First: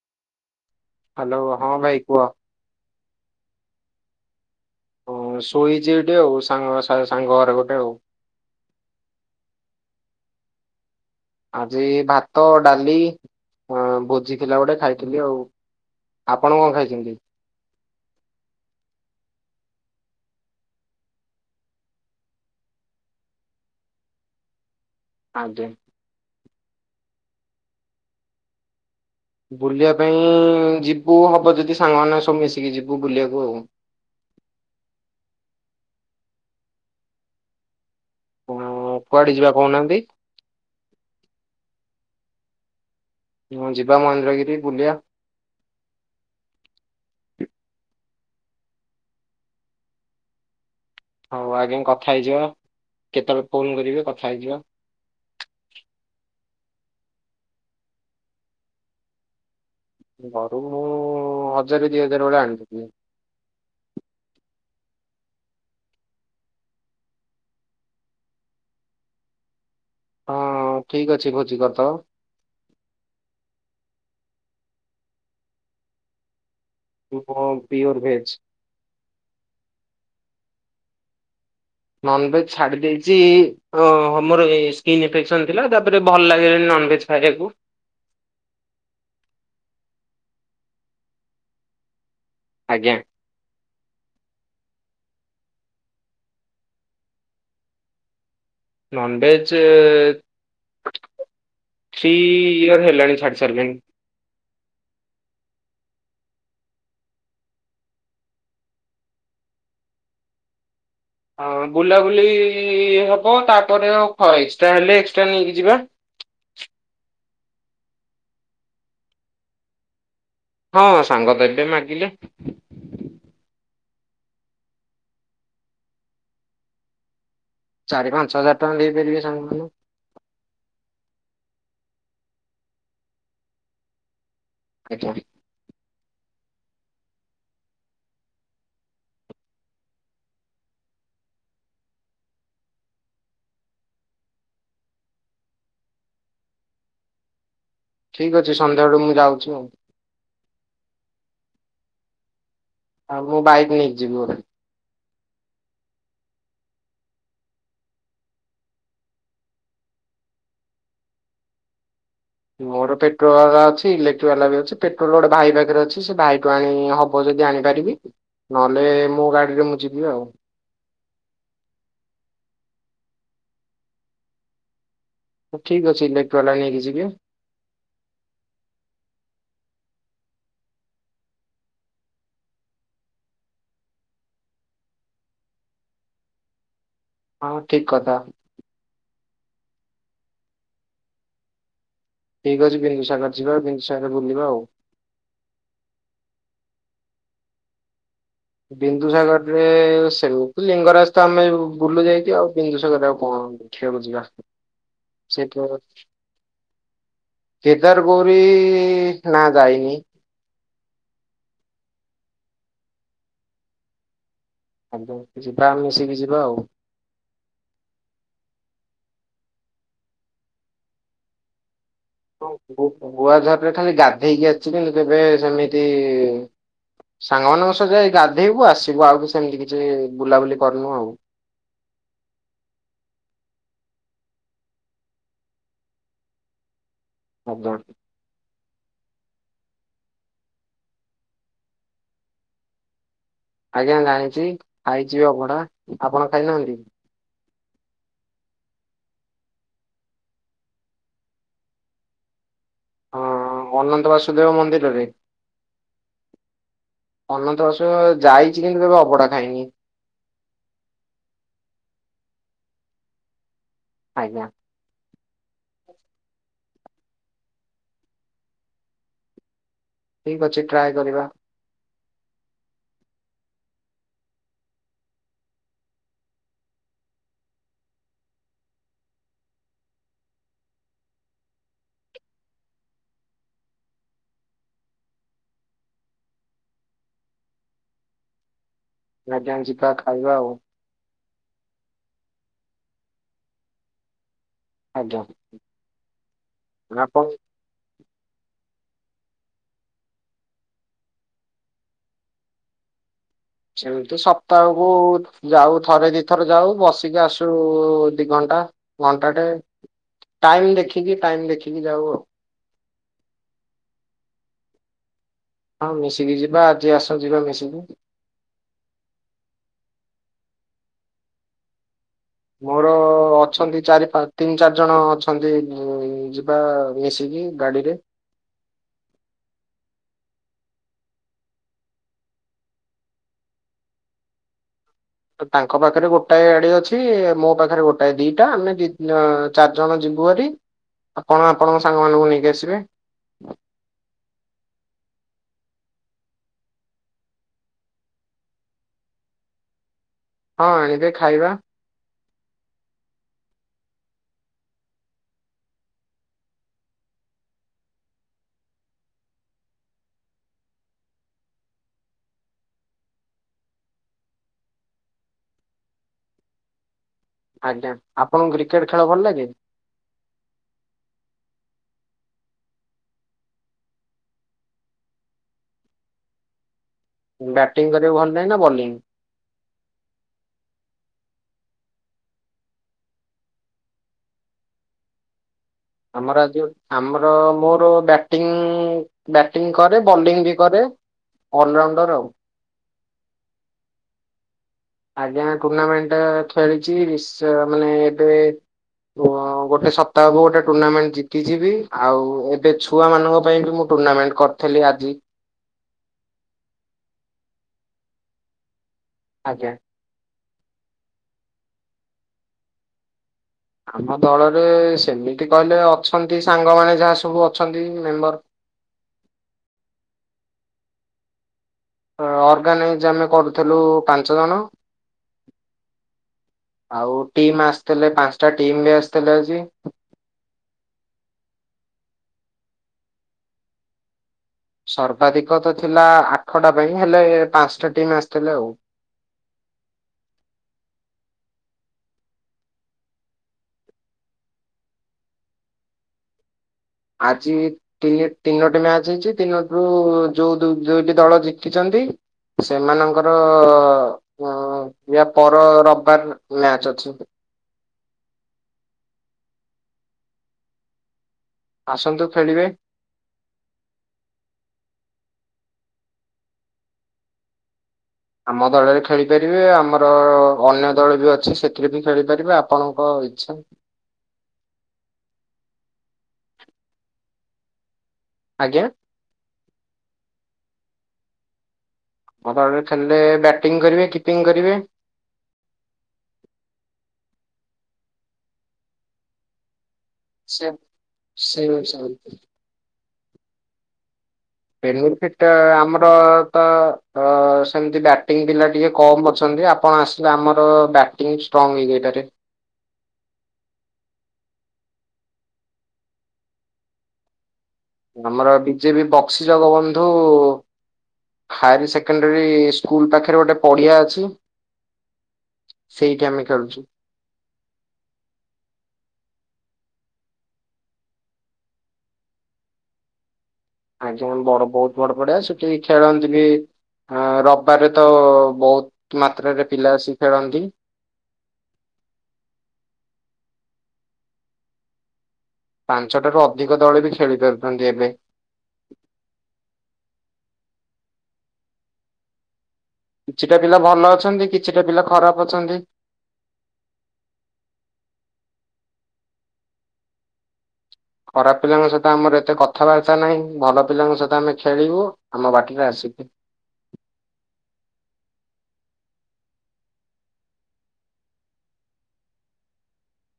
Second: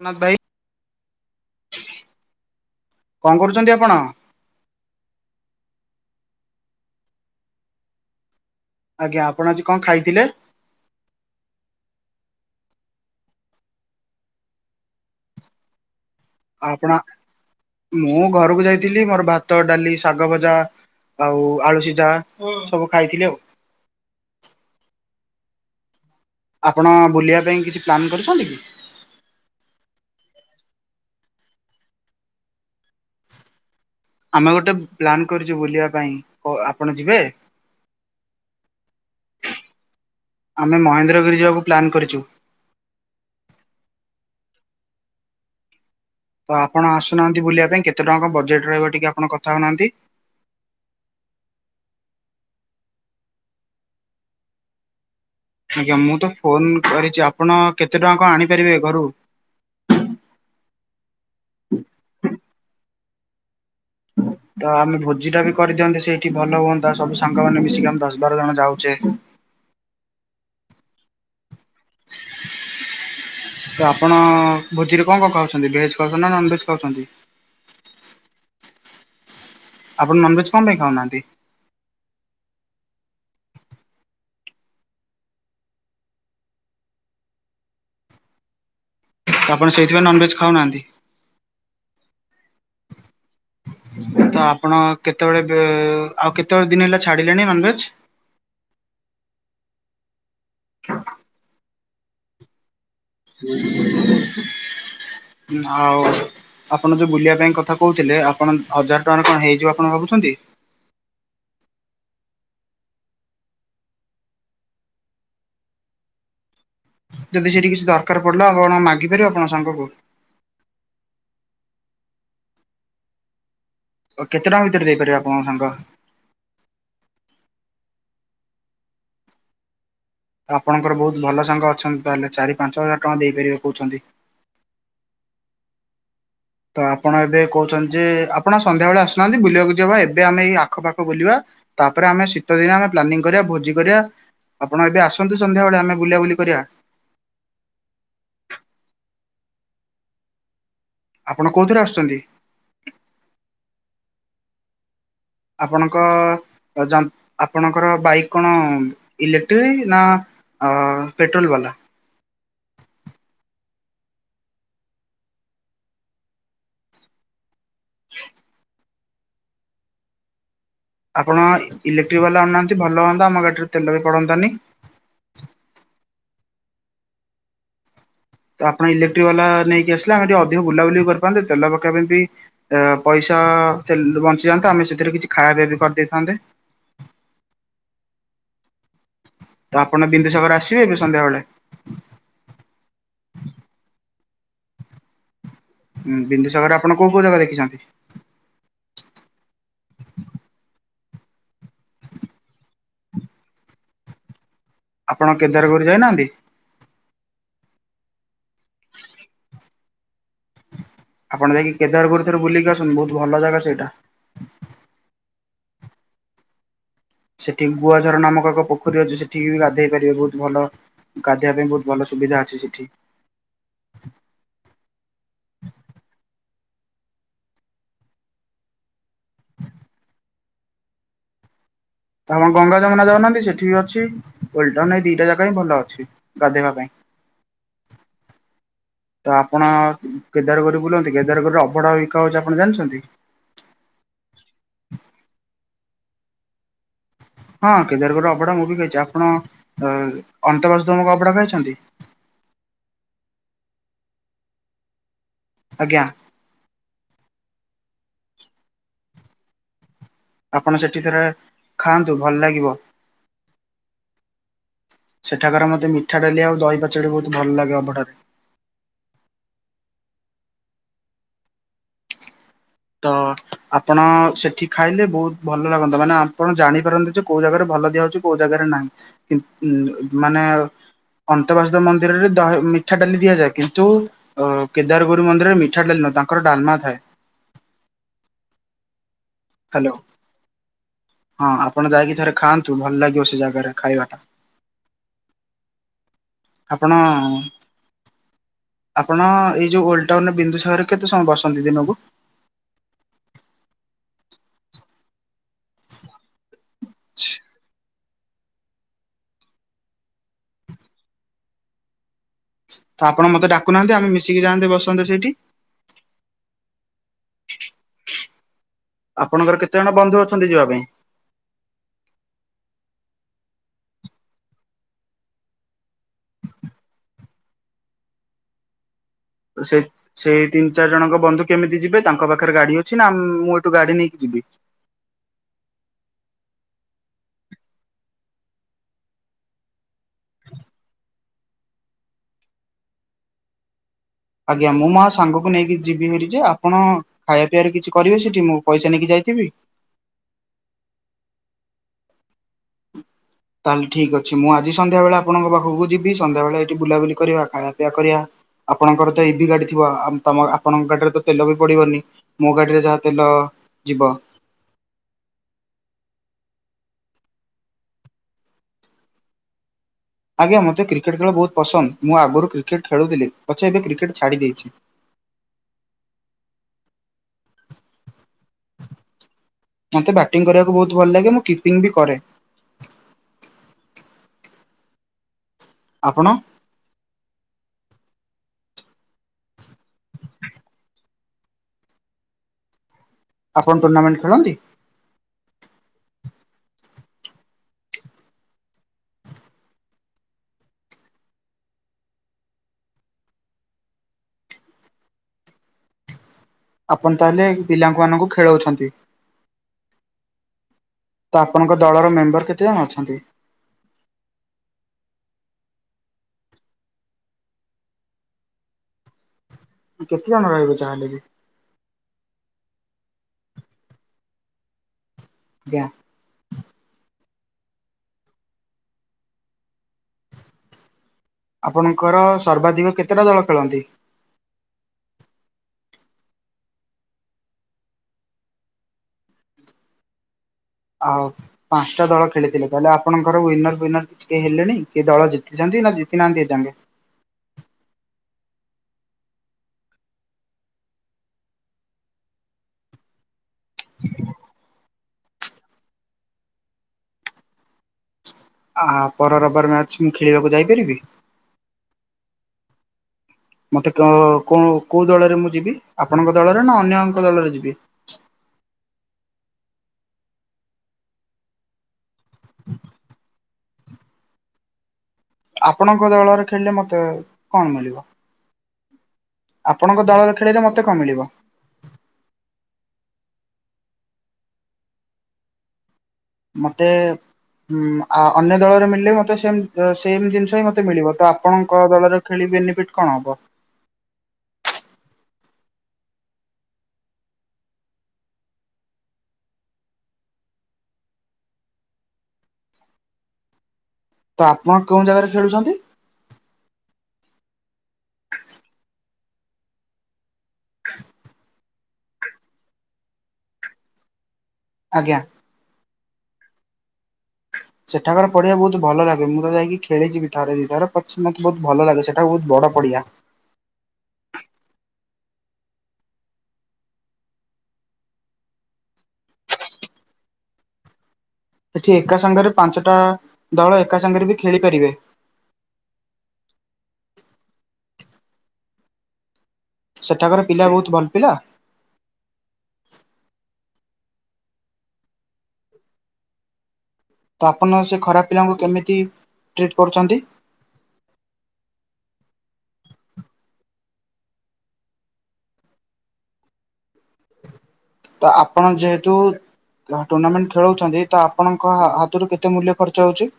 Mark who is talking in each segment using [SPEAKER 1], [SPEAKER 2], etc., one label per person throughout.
[SPEAKER 1] ପ୍ରନାଥ ଭାଇ।
[SPEAKER 2] ହ୍ୟାଲୋ ହଁ ଭାଇ କୁହ।
[SPEAKER 1] କଣ କରୁଛନ୍ତି ଆପଣ?
[SPEAKER 2] ହ ଶୋଇଛି ଏଇଟି ଆଉ ସାଙ୍ଗ ସାଙ୍ଗ ଘରେ ଗୋଟେ ଆଉ।
[SPEAKER 1] ଆଜ୍ଞା ଆପଣ ଆଜି କଣ ଖାଇଥିଲେ?
[SPEAKER 2] ଆଜି ଭାତ ଡାଲି ଭୋଜି ଥିଲା ଗୋଟେ ଖାଇଥିଲି ଆଉ। କଣ
[SPEAKER 1] ଆପଣ
[SPEAKER 2] ଖାଇଛନ୍ତି?
[SPEAKER 1] ମୁଁ ଘରକୁ ଯାଇଥିଲି ମୋର ଭା ଭାତ ଡାଲି ଶାଗ ଭଜା ଆଉ ଆଳୁ ସିଝା ସବୁ ଖାଇଥିଲି ଆଉ।
[SPEAKER 2] ଆଜ୍ଞା।
[SPEAKER 1] ଆପଣ ବୁଲିବା ପାଇଁ କିଛି ପ୍ଲାନ୍ କରୁଛନ୍ତି କି?
[SPEAKER 2] ବୁଲିବା ପାଇଁ ଯିବୁ ହବ ଯଦି ସାଙ୍ଗମାନେ ସବୁ ମିଶିକି ଯିବୁ ବୁଲିବାକୁ ଆଉ।
[SPEAKER 1] ଆମେ ଗୋଟେ ପ୍ଲାନ୍ କରୁଛୁ ବୁଲିବା ପାଇଁ ଆପଣ ଯିବେ?
[SPEAKER 2] ହଁ କୁଆଡେ ଯିବା କହୁନାହାନ୍ତି?
[SPEAKER 1] ଆମେ ମହେନ୍ଦ୍ରଗିରି ଯିବାକୁ ପ୍ଲାନ କରିଛୁ।
[SPEAKER 2] ହଁ ଯିବା ମହେନ୍ଦ୍ରଗିରି ବୁଲିବା।
[SPEAKER 1] ତ ଆପଣ ଆସୁନାହାନ୍ତି ବୁଲିବା ପାଇଁ କେତେ ଟଙ୍କା ବଜେଟ୍ ରହିବ ଟିକେ ଆପଣ କଥା ହଉନାହାନ୍ତି।
[SPEAKER 2] ହଉ ଆଜ୍ଞା କଥା ହେଇଯିବା କେତେବେଳେ ଫୋନ କରିବେ କଥା ହେଇଯିବା।
[SPEAKER 1] ଆଜ୍ଞା ମୁଁ ତ ଫୋନ କରିଛି ଆପଣ କେତେ ଟଙ୍କା ଆଣିପାରିବେ ଘରୁ?
[SPEAKER 2] ଘରୁକୁ ମୁଁ ହଜାରେ ଦି ହଜାର ଭଳିଆ ଆଣି
[SPEAKER 1] ହଁ ତ ଆମେ ଭୋଜି ଟା ବି କରିଦିଅନ୍ତେ ସେଇଠି ଭଲ ହୁଅନ୍ତା ସବୁ ସାଙ୍ଗମାନୋନେ ମିଶିକି ଆମେ ଦଶ ବାର ଜଣ ଯାଉଛେ।
[SPEAKER 2] ହଁ ଠିକ ଅଛି ଭୋଜି କରିଦେବ।
[SPEAKER 1] ହୋଜିରେ କଣ ଖାଉଛନ୍ତି ଭେଜ ଖାଉଛନ୍ତି ନା ନନ ଭେଜ୍
[SPEAKER 2] ପିଓର ଭେଜ
[SPEAKER 1] ଆପଣ ନନ୍ ଭେଜ୍ କଣ ପାଇଁ ଖାଉନାହାନ୍ତି?
[SPEAKER 2] ନନ ଭେଜ ଛାଡି ଦେଇେଇଛି ର ମୋର ସ୍କିନ୍ ଇନଫେକ୍ସନ ଥିଲା ତାପରେ ଭଲ ଲାଗିଲାନି ନନଭେଜ୍ ଖାଇବାକୁ
[SPEAKER 1] ତ ଆପଣ ସେଇଥିପାଇଁ ନନଭେଜ ଖାଉନାହାନ୍ତି?
[SPEAKER 2] ଆଜ୍ଞା
[SPEAKER 1] ତ ଆପଣ କେତେବେଳେ ଆଉ କେତେବେଳେ ଦିନ ହେଲା ଛାଡିଲେଣି ନନଭେଜ
[SPEAKER 2] ନନଭେଜ ଚି ଇ
[SPEAKER 1] ହ ହୁଁ [unintelligible] ଆଉ ଆପଣ ଯୋଉ ବୁଲିବା ପାଇଁ କଥା କହୁଥିଲେ ଆପଣ ହଜାରେ ଟଙ୍କା ରେ ହୋଇଯିବ ଆପଣ ଭାବୁଛନ୍ତି।
[SPEAKER 2] ହଁ ବୁଲାବୁଲି ହବ ତାପରେଉ ଏକ୍ସଟ୍ରା ହେଲେ ଏକ୍ସଟ୍ରା ନେଇକି ଯିବା।
[SPEAKER 1] ଯଦି ସେଠି କିଛି ଦରକାର ପଡ଼ିଲା ଆପଣ ମାଗିପାରିବେ ଆପଣଙ୍କ ସାଙ୍ଗକୁ
[SPEAKER 2] ହଁ ସାଙ୍ଗ ଦେବେ ମାଗିଲେ।
[SPEAKER 1] କେତେ ଟଙ୍କା ଭିତର ଦେଇପାରିବେ ଆପଣଙ୍କ ସାଙ୍ଗ।
[SPEAKER 2] ଚାରି ପାଞ୍ଚ ହଜାର ଟଙ୍କା ଦେଇପାରିବେ ସାଙ୍ଗ ମାନେ।
[SPEAKER 1] ଆପଣଙ୍କର ବହୁତ ଭଲ ସାଙ୍ଗ ଅଛନ୍ତି ତାହେଲେ ଚାରି ପାଞ୍ଚ ହଜାର ଟଙ୍କା ଦେଇପାରିବେ କହୁଛନ୍ତି।
[SPEAKER 2] ଆଚ୍ଛା।
[SPEAKER 1] ତ ଆପଣ ଏବେ କହୁଚନ୍ତି ଯେ ଆପଣ ସନ୍ଧ୍ୟାବେଳେ ଆସୁନାହାନ୍ତି ବୁଲିବାକୁ ଯିବା। ଏବେ ଆମେ ଏଇ ଆଖପାଖ ବୁଲିବା। ତାପରେ ଆମେ ଶୀତ ଦିନ ଆମେ ପ୍ଲାନିଂ କରିବା, ଭୋଜି କରିବା। ଆପଣ ଏବେ ଆସନ୍ତୁ ସନ୍ଧ୍ୟାବେଳେ ଆମେ ବୁଲାବୁଲି କରିବା।
[SPEAKER 2] ଠିକ୍ ଅଛି। ସନ୍ଧ୍ୟାବେଳେ ମୁଁ ଯାଉଛି ଆଉ।
[SPEAKER 1] ଆପଣ କୋଉଥିରେ ଆସୁଚନ୍ତି?
[SPEAKER 2] ଆଉ ମୁଁ ବାଇକ୍ ନେଇକି ଯିବି ବୋଧେ।
[SPEAKER 1] ଆପଣଙ୍କ ଯନ୍ ଆପଣଙ୍କର ବାଇକ୍ କଣ ଇଲେକ୍ଟ୍ରି ନା? ଅ ପେଟ୍ରୋଲ ବାଲା।
[SPEAKER 2] ମୋର ପେଟ୍ରୋଲ ବାଲା ଅଛି ଇଲେକ୍ଟ୍ରି ବାଲା ବି ଅଛି। ପେଟ୍ରୋଲ ଗୋଟେ ଭାଇ ପାଖରେ ଅଛି ସେ ଭାଇ ଟୁ ଆଣି ହବ ଯଦି ଆଣି ପାରିବି। ନହେଲେ ମୋ ଗାଡିରେ ମୁଁ ଯିବି ଆଉ।
[SPEAKER 1] ଆପଣ ଇଲେକ୍ଟ୍ରି ବାଲା ଆଣୁନାହାଁନ୍ତି ଭଲ ହଅନ୍ତା ଆମ ଗାଡ଼ିରେ ତେଲ ବି ପଡ଼ନ୍ତାନି।
[SPEAKER 2] ହଉ ଠିକ୍ ଅଛି। ଇଲେକ୍ଟ୍ରିୱାଲା ନେଇକି ଯିବି।
[SPEAKER 1] ତ ଆପଣ ଇଲେକ୍ଟ୍ରି ବାଲା ନେଇକି ଆସିଲେ ଆମେ ଟିକେ ଅଧିକ ବୁଲାବୁଲି କରିପାନ୍ତେ ତେଲ ପକେଇବା ପାଇଁ ବି ପଇସା ତ ଅ ଅ ସେ ଲୋ ବଞ୍ଚିଯାଆନ୍ତା ଆମେ ସେଥିରେ କିଛି ଖାଆ ପିଆ ବି କରିଦେଇଥାନ୍ତେ।
[SPEAKER 2] ହଁ ଠିକ୍ କଥା।
[SPEAKER 1] ତ ଆପଣ ବିନ୍ଦୁସାଗର ଆସିବେ ଏବେ ସନ୍ଧ୍ୟାବେଳେ?
[SPEAKER 2] ଠିକ୍ ଅଛି ବିନ୍ଦୁସାଗର ଯିବା। ବିନ୍ଦୁସାଗର ବୁଲିବା ଆଉ।
[SPEAKER 1] ହୁଁ ବିନ୍ଦୁସାଗରରେ ଆପଣ କୋଉ କୋଉ ଜାଗା ଦେଖିଛନ୍ତି?
[SPEAKER 2] ବିନ୍ଦୁସାଗରରେ ସେଉ ଲିଙ୍ଗରାଜ ତ ଆମେ ବୁଲୁ ଯାଇକି ଆଉ ବିନ୍ଦୁସାଗରରେ ଆଉ କଣ? କଁ ଦେଖିବାକୁ ଯିବା?
[SPEAKER 1] ଆପଣ
[SPEAKER 2] ସେ ତ
[SPEAKER 1] କେଦାରଗୌରୀ ଯାଇନାହାନ୍ତି?
[SPEAKER 2] କେଦାରଗୌରୀ ନା ଯାଇନି।
[SPEAKER 1] ଆପଣ ଯାଇକି କେଦାରପୁର ଥରୁ ବୁଲିକି ଆସନ୍ତୁ ବହୁତ ଭଲ ଜାଗା ସେଇଟା।
[SPEAKER 2] ହାଲୋ ଯିବା ଆମେ ମିଶିକି ଯିବା ଆଉ।
[SPEAKER 1] ସେଠି ଗୁଆଝରଣ ନାମକ ଏକ ପୋଖରୀ ଅଛି ସେଠିକି ବି ଗାଧେଇ ପାରିବେ ବହୁତ ଭଲ ଗାଧେଇବା ପାଇଁ ବହୁତ୍।
[SPEAKER 2] ହଁ ଗୁ ଗୁଆଝରରେ ଖାଲି ଗାଧେଇକି ଆସିଛି କିନ୍ତୁ କେବେ ସେମିତି ସାଙ୍ଗମାନଙ୍କ ସହ ଯାଏ ଗାଧେଇବୁ ଆସିବୁ ଆଉ କି ସେମିତି କିଛି ବୁଲାବୁଲି କରନୁ ଆଉ।
[SPEAKER 1] ତାହାଲେ ଗଙ୍ଗା ଯମୁନା ଯାଉନାହାନ୍ତି ସେଠି ବି ଅଛି ଓଲଟାଉନ୍ ରେ ଏ ଦିଟା ଜାଗା ହିଁ ଭଲ ଅଛି ଗାଧୋଇବା ପାଇଁ।
[SPEAKER 2] ଆବଦଡ୍।
[SPEAKER 1] ତ ଆପଣ କେଦାରଗର ବୁଲନ୍ତି କେଦାରଗରରେ ଅବଢା ବିକାହଉଚି ଆପଣ ଜାଣିଛନ୍ତି?
[SPEAKER 2] ଆଜ୍ଞା ମୁଁ ଜାଣିଚି ଖାଇଚି ଅବଢା ଆପଣ ଖାଇନାହାନ୍ତି?
[SPEAKER 1] ହଁ କେଦାରଗରର ଅବଢା ମୁଁ ବି ଖାଇଚି। ଆପଣ କଁ ଅନ୍ତବାସୁଦେବଙ୍କ ଅଭଡା ଖାଇଚନ୍ତି?
[SPEAKER 2] ହଁ ଅନନ୍ତ ବାସୁଦେବ ମନ୍ଦିରରେ
[SPEAKER 1] ଆଜ୍ଞା
[SPEAKER 2] ଅନନ୍ତ ବାସୁଦେବ ଯାଇଚି କିନ୍ତୁ କେବେ ଅବଢା ଖାଇନି।
[SPEAKER 1] ଆପଣ ସେଠି ଥରେ ଖାଆନ୍ତୁ ଭଲ ଲାଗିବ।
[SPEAKER 2] ଆଜ୍ଞା।
[SPEAKER 1] ସେଠାକାର ମୋତେ ମିଠା ଡାଲି ଆଉ ଦହି ପାଚେଡି ବହୁତ ଭଲ୍ ଲାଗେ ଅବଢାର୍।
[SPEAKER 2] ଠିକ୍ ଅଛି ଟ୍ରାଏ କରିବା।
[SPEAKER 1] ତ ଆପଣ ସେଠି ଖାଇଲେ ବହୁତ ଭଲ ଲାଗନ୍ତା ମାନେ ଆପଣ ଜାଣିପାରନ୍ତେ ଯେ କୋଉ ଜାଗାରେ ଭଲ ଦିଆହଉଚି। କୋଉ ଜାଗାରେ ନାହିଁ କି ମାନେ ଅନ୍ତବାସୁଦେବ ମନ୍ଦିରରେ ଦ ହଏ ମିଠା ଡାଲି ଦିଆଯାଏ କିନ୍ତୁ ଅ କେଦାରଗୌରୀ ମନ୍ଦିରରେ ମିଠାଡାଲି ନୁ ତାଙ୍କର ଡାଲମା ଥାଏ।
[SPEAKER 2] ଆଜ୍ଞା ଯିବା
[SPEAKER 1] ହ୍ୟାଲୋ
[SPEAKER 2] ଖାଇବା ଆଉ
[SPEAKER 1] ହଁ ଆପଣ ଯାଇକି ଥରେ ଖାଆନ୍ତୁ। ଉଁ ଭଲ ଲାଗିବ ସେ ଜାଗାରେ ଖାଇବାଟା।
[SPEAKER 2] ଆଜ୍ଞା ଆପଣ?
[SPEAKER 1] ଆପଣ ଏଇ ଯୋଉ ଓଲ୍ଡ ଟାଉନ ବିନ୍ଦୁସାଗରରେ କେତେ ସମୟ ବସନ୍ତି ଦିନକୁ?
[SPEAKER 2] ସେମିତି ସପ୍ତାହକୁ ଯାଉ ଥରେ ଦିଥର ଯାଉ ବସିକି ଆସୁ। ଦି ଘଣ୍ଟା ଘଣ୍ଟାଟେ ଟାଇମ୍ ଦେଖିକି ଟାଇମ୍ ଦେଖିକି ଯାଉ ଆଉ।
[SPEAKER 1] ତ ଆପଣ ମତେ ଡାକୁ ନାହାନ୍ତି ଆମେ ମିଶିକି ଯାଆନ୍ତେ ବସନ୍ତେ ସେଇଠି।
[SPEAKER 2] ହଁ ମିଶିକି ଯିବା ଆଜି ଆସନ୍ତୁ ଯିବା ମିଶିକି।
[SPEAKER 1] ଆପଣଙ୍କର କେତେ ଜଣ ବନ୍ଧୁ ଅଛନ୍ତି ଯିବା ପାଇଁ।
[SPEAKER 2] ମୋର ଅଛନ୍ତି ଚାରି ପା ତିନି ଚାରି ଜଣ ଅଛନ୍ତି ଯିବା ମିଶି କି ଗାଡିରେ।
[SPEAKER 1] [inaudible] ସେ ସେଇ ତିନି ଚାରି ଜଣଙ୍କ ବନ୍ଧୁ କେମିତି ଯିବେ। ତାଙ୍କ ପାଖରେ ଗାଡି ଅଛି ନା ମୁଁ ଏଠୁ ଗାଡି ନେଇକି ଯିବି। ବି।
[SPEAKER 2] ତାଙ୍କ ପାଖରେ ଗୋଟାଏ ଗାଡି ଅଛି। ମୋ ପାଖରେ ଗୋଟାଏ ଦିଟା ଆମେ ଚାରି ଜଣ ଯିବା। ଯିବୁ ହାରି। ଆପଣ ଆପଣଙ୍କ ସାଙ୍ଗ ମାନଙ୍କୁ ନେଇକି ଆସିବେ।
[SPEAKER 1] ଆଜ୍ଞା ମୁଁ ମା ସାଙ୍ଗକୁ ନେଇକି ଯିବି ହେରି ଯେ ଆପଣ ଖାଇବା ପିଇବାରେ କିଛି କରିବେ ସେଠି। ମୁଁ ପଇସା ନେଇକି ଯାଇ ଥିବି।
[SPEAKER 2] ହଁ ଆଣିବେ ଖାଇବା।
[SPEAKER 1] ତାହେଲେ ଠିକ୍ ଅଛି। ମୁଁ ଆଜି ସନ୍ଧ୍ୟା ବବେଳେ ଆପଣଙ୍କ ପାଖକୁ ଯିବି। ସନ୍ଧ୍ୟାବେଳେ ଏଇଠି ବୁଲାବୁଲି କରିବା ଖାଇବା ପିଆ କରିବା। ଆପଣଙ୍କର ତ ଏଇ ବି ଗାଡି ଥିବ। ତମ ଆପଣଙ୍କ ଗାଡିରେ ତ ତେଲ ବି ପଡିବନି। ମୋ ଗାଡିରେ ଯାହା ତେଲ ଯିବ।
[SPEAKER 2] ଆଜ୍ଞା ଆପଣଙ୍କୁ କ୍ରିକେଟ୍ ଖେଳ ଭଲ ଲାଗେ।
[SPEAKER 1] ଆଜ୍ଞା ମତେ କ୍ରିକେଟ୍ ଖେଳ ବହୁତ ପସନ୍ଦ। ମୁଁ ଆଗରୁ କ୍ରିକେଟ୍ ଖେଳୁଥିଲି। ପଛେ ଏବେ କ୍ରିକେଟ୍ ଛାଡି ଦେଇଛି। [inaudible]
[SPEAKER 2] ବ୍ୟାଟିଂ କରିବା ଭଲ। ଲାଗେ ନା ବୋଲିଂ?
[SPEAKER 1] ମତେ ବ୍ୟାଟିଂ କରିବାକୁ ବହୁତ ଭଲ ଲାଗେ। ମୁଁ କିପିଂ ବି କରେ। ଆପଣ
[SPEAKER 2] ଆମର ଆଜି ଯୋଉ ଆମର ମୋର ବ୍ୟା ବ୍ୟାଟିଂ କରେ ବୋଲିଂ ବି କରେ। ଅଲରାଉଣ୍ଡର ଆଉ।
[SPEAKER 1] ଆପଣ ଟୁର୍ଣ୍ଣାମେଣ୍ଟ୍ ଖେଳନ୍ତି।
[SPEAKER 2] ଆଜ୍ଞା ଟୁର୍ଣ୍ଣାମେଣ୍ଟ ଖେଳିଛି। ସେ ମାନେ ଏବେ ଗୋଟେ ସପ୍ତାହକୁ ଗୋଟେ ଟୁର୍ଣ୍ଣାମେଣ୍ଟ୍ ଜିତିଚିବି। ଆଉ ଏବେ ଛୁଆ ମାନଙ୍କ ପାଇଁ ବି ମୁଁ ଟୁର୍ଣ୍ଣାମେଣ୍ଟ କରିଥିଲି ଆଜି।
[SPEAKER 1] ଆପଣ ତାହେଲେ ପିଲାଙ୍କୁ ମାନଙ୍କୁ ଖେଳଉଛନ୍ତି।
[SPEAKER 2] ଆଜ୍ଞା।
[SPEAKER 1] ତ ଆପଣଙ୍କ ଦଳର ମେମ୍ବର କେତେ ଜଣ ଅଛନ୍ତି?
[SPEAKER 2] ଆମ ଦଳରେ ସେମିତି କହିଲେ ଅଛନ୍ତି ସାଙ୍ଗମାନେ ଯାହା ସବୁ ଅଛନ୍ତି ମେମ୍ବର।
[SPEAKER 1] କେତେଜଣ ରହିବ ଚାହିଁଲେ ବି।
[SPEAKER 2] ଅର୍ଗାନାଇଜ୍ ଆମେ କରୁଥିଲୁ ପାଞ୍ଚ ଜଣ।
[SPEAKER 1] ଆଜ୍ଞା
[SPEAKER 2] ଆଉ ଟିମ୍ ଆସିଥିଲେ ପାଞ୍ଚଟା ଟିମ୍ ବି ଆସିଥିଲେ ଆଜି।
[SPEAKER 1] ଆପଣଙ୍କର ସର୍ବାଧିକ କେତେଟା ଦଳ ଖେଳନ୍ତି।
[SPEAKER 2] ସର୍ବାଧିକ ତ ଥିଲା ଆଠଟା ପାଇଁ ହେଲେ ପାଞ୍ଚଟା ଟିମ୍ ଆସିଥିଲେ ଆଉ।
[SPEAKER 1] [inaudible] ଆଉ ପାଞ୍ଚଟା ଦଳ ଖେଳିଥିଲେ। ତାହେଲେ ଆପଣଙ୍କର ଉଇନର୍ ଉଇନର୍ କିଛି କେହି ହେଲେଣିି କି ଦଳ ଜିତିଛନ୍ତି। ନା ଜିତି ନାହାଁନ୍ତି ଏ ଜାଙ୍ଗେ।
[SPEAKER 2] ଆଜି ତିନି ତିନୋଟି ମ୍ୟାଚ୍ ହେଇଛି। ତିନୋଟିରୁ ଯୋଉ ଦୁଇଟି ଦଳ ଜିତିଛନ୍ତି। ଟି। ସେମାନଙ୍କର ଇଆ ପର ରବିବାର ମ୍ୟାଚ ଅଛି।
[SPEAKER 1] ଆ ପର ରବାର ମ୍ୟାଚ ମୁଁ ଖେଳିବାକୁ ଯାଇପାରିବି।
[SPEAKER 2] ଆସନ୍ତୁ ଖେଳିବେ।
[SPEAKER 1] ମତେ କୋ କୋଉ ଦଳରେ ମୁଁ ଯିବି। ଆପଣଙ୍କ ଦଳରେ ନା ଅନ୍ୟଙ୍କ ଦଳରେ ଯିବି।
[SPEAKER 2] ଆମ ଦଳରେ ଖେଳିପାରିବେ। ଆମର ଅନ୍ୟ ଦଳ ବି ଅଛି ସେଥିରେ ବି ଖେଳିପାରିବେ। ଆପଣଙ୍କ ହୋଇଛନ
[SPEAKER 1] ଆପଣଙ୍କ ଦଳରେ ଖେଳିଲେ ମତେ କଣ ମିଳିବ?
[SPEAKER 2] ଆଜ୍ଞା
[SPEAKER 1] ଆପଣଙ୍କ ଦଳରୣ ଖେଳିରେ ମୋତେ କଣ ମିଳିବ?
[SPEAKER 2] ମୋ ପାଖରେ ଖେଳିଲେ ବ୍ୟାଟିଂ କରିବେ କିପିଙ୍ଗ କରିବେ।
[SPEAKER 1] ମତେ-ଏ-ଏ-ଏ ଉମ୍ ଅ ଅନ୍ୟ ଦଳରେ ମିଳିଲେ ମତେ ସେମ୍ ଅ ସେମ ଜିନିଷ ହିଁ
[SPEAKER 2] ସେ
[SPEAKER 1] ମତେ ମିଳିବ ତ
[SPEAKER 2] ସେ
[SPEAKER 1] ଆପଣଙ୍କ ଦଳରେ ଖେଳିଲେ ବେନିଫିଟ୍ କଣ ହବ?
[SPEAKER 2] ବେନିଫିଟା ଆମର-ଅ-ଅ-ଅ ତ-ଅ-ଅ ସେମିତି ବାଟିଂ ପିଲା ଟିକେ କମ ଅଛନ ଆପଣ ଆସିଲେ ଆମର ବ୍ୟାଟିଂ ଷ୍ଟ୍ରଙ୍ଗ୍ ହେଇଯାଇ ପାରେ।
[SPEAKER 1] ତ ଆପଣ କୋଉ ଜାଗାରେ ଖେଳୁଛନ୍ତି?
[SPEAKER 2] ଆମର BJP Bakshi Jagabandhu Harris secondary school ପାଖରେ ଗୋଟେ ପଡିଆ ଅଛି।
[SPEAKER 1] ଆଜ୍ଞା।
[SPEAKER 2] ସେଇଠି ଆମେ ଖେଳୁଛୁ।
[SPEAKER 1] ସେଠାକାର ପଡିଆ ବହୁତ ଭଲ ଲାଗେ ମୁଁ ତ ଯାଇକି ଖେଳିିବି ଥରେ ଦିଇଥର ପ ମତେ ବହୁତ ଭଲ ଲାଗେ ସେଟା ବହୁତ ବ ପଡିଆ।
[SPEAKER 2] ଆଜ୍ଞା ବଡ ବହୁତ ବଡ ପଡିଆ ସେଠି ଖେଳନ୍ତି ବି ହ ରବିବାରେ ତ-ଅ-ଅ-ଅ ବହୁତ ମାତ୍ରାରେ ପିଲା ଆସି ଖେଳନ୍ତି।
[SPEAKER 1] ଏଠି ଏକା ସାଙ୍ଗରେ ପାଞ୍ଚଟା ଦଳ ଏକା ସାଙ୍ଗରେ ବି ଖେଳିପାରିବେ।
[SPEAKER 2] ପାଞ୍ଚଟାରୁ ଅଧିକ ଦଳ ବି ଖେଳି ପାରୁଛନ୍ତି ଏବେ।
[SPEAKER 1] ସେଠାକାରର ପିଲା ବହୁତ ଭଲ ପିଲା?
[SPEAKER 2] କିଛିଟା ପିଲା ଭଲ ଅଛନ୍ତି କିଛିଟା ପିଲା ଖରାପ ଅଛନ୍ତି।
[SPEAKER 1] ତ ଆପଣ ସେ ଖରାପ ପିଲାଙ୍କୁ କେମିତି ଟ୍ରିଟ୍ କରୁଛନ୍ତି?
[SPEAKER 2] ଖରାପ ପିଲାଙ୍କ ସହିତ ଆମର ଏତେ କଥାବାର୍ତ୍ତା ନାହିଁ। ଭଲ ପିଲାଙ୍କ ସହିତ ଆମେ ଖେଳିବୁ ଆମ ବାଟରେ ଆସିବୁ। [unintelligible]
[SPEAKER 1] ତ ଆପଣ ଯେହେତୁ ଟୁର୍ଣ୍ଣାମେଣ୍ଟ ଖେଳଉଛନ୍ତି ତ ଆପଣଙ୍କ ହାତରୁ କେତେ ମୂଲ୍ୟ ଖର୍ଚ୍ଚ ହଉଛି?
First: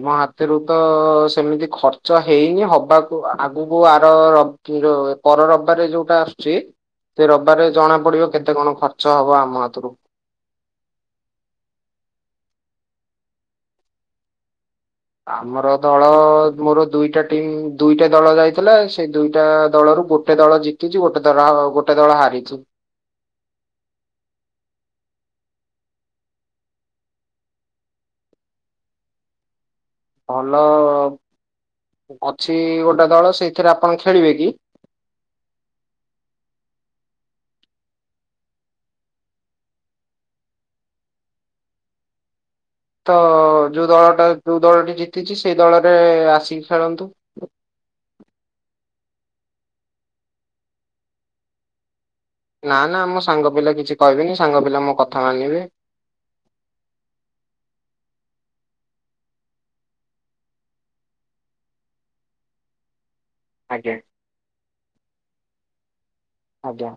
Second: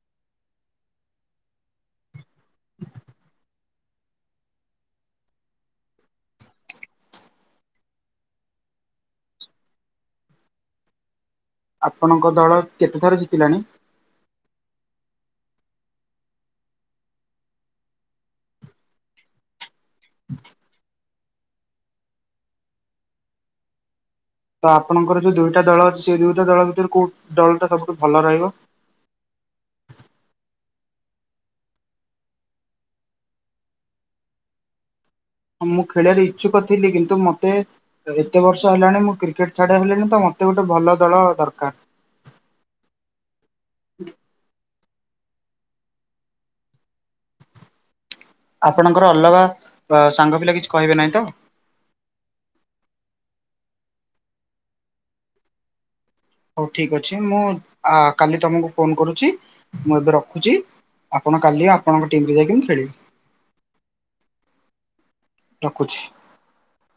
[SPEAKER 2] ଆମ ହାତରୁ ତ-ଅ-ଅ-ଅ ସେମିତି ଖର୍ଚ୍ଚ ହେଇନି ହବାକୁ ଆଗକୁ ଓ ଆର-ଅ-ଅ ରବ ର ପର ରବିବାର ଯୋଉଟା ଆସୁଛି ସେ ରବାରେ ଜଣା ପଡିବ କେତେ କଣ ଖର୍ଚ୍ଚ ହବ ଆମ ହାତରୁ।
[SPEAKER 1] ଆପଣଙ୍କ ଦଳ କେତେଥର ଜିତିଲାାଣି?
[SPEAKER 2] ଆମର ଦଳ-ଅ-ଅ ମୋର ଦୁଇଟା ଟିମ୍ ଦୁଇଟା ଦଳ ଯାଇଥିଲା ସେ ଦୁଇଟା-ଆ-ଆ-ଆ ଦଳରୁ ଗୋଟେ ଦଳ ଜିତିଛି। ଗୋଟେ ଦଳ ଗୋଟେ ଦଳ ହାରିଛି।
[SPEAKER 1] ତ ଆପଣଙ୍କର ଯୋଉ ଦୁଇଟା ଦଳ ଅଛି ସେଇ ଦୁଇଟା ଦଳ ଭିତରେ କୋଉ ଦଳଟା ସବୁଠୁ ଭଲ ରହିବ? ହ
[SPEAKER 2] ଭଲ-ଅ-ଅ-ଅ ଅଛି ଗୋଟେ ଦଳ ସେଇଥିରେ ଆପଣ ଖେଳିବେ କି?
[SPEAKER 1] ମୁଁ ଖେଳିବାର ଇଚ୍ଛୁକ ଥିଲି କିନ୍ତୁ ମୋତେ ଏତେ ବର୍ଷ ହେଲାଣି ମୁଁ କ୍ରିକେଟ ଛାଡି ହେଲିଣି ତ ମତେ ଗୋଟେ ଭଲ ଦଳ ଦରକାର।
[SPEAKER 2] ତ-ଅ-ଅ-ଅ ଯୋଉ ଦଳ ଟା ଯୋଉ ଦଳ ଟି ଜି ଜିତିଛି ସେଇ ଦଳରେ-ଏ-ଏ-ଏ ଆସିକି ଖେଳନ୍ତୁ।
[SPEAKER 1] ଆପଣଙ୍କର ଅଲଗା ଅ ସାଙ୍ଗ ପିଲା କିଛି କହିବେ ନାହିଁ ତ?
[SPEAKER 2] ନା ନା ମୋ ସାଙ୍ଗ ପିଲା କିଛି କହିବେନି ସାଙ୍ଗ ପିଲା ମୋ କଥା ମାନିବେ।
[SPEAKER 1] ହଉ ଠିକ୍ ଅଛି ମୁଁ ଆ କାଲି ତମକୁ ଫୋନ କରୁଛି ମୁଁ ଏବେ ରଖୁଛି। ଆପଣ କାଲି ଆପଣଙ୍କ ଟିମରେ ଯାଇକି ମୁଁ ଖେଳିବି।
[SPEAKER 2] ଆଜ୍ଞା।
[SPEAKER 1] ରଖୁଛି।
[SPEAKER 2] ଆଜ୍ଞା।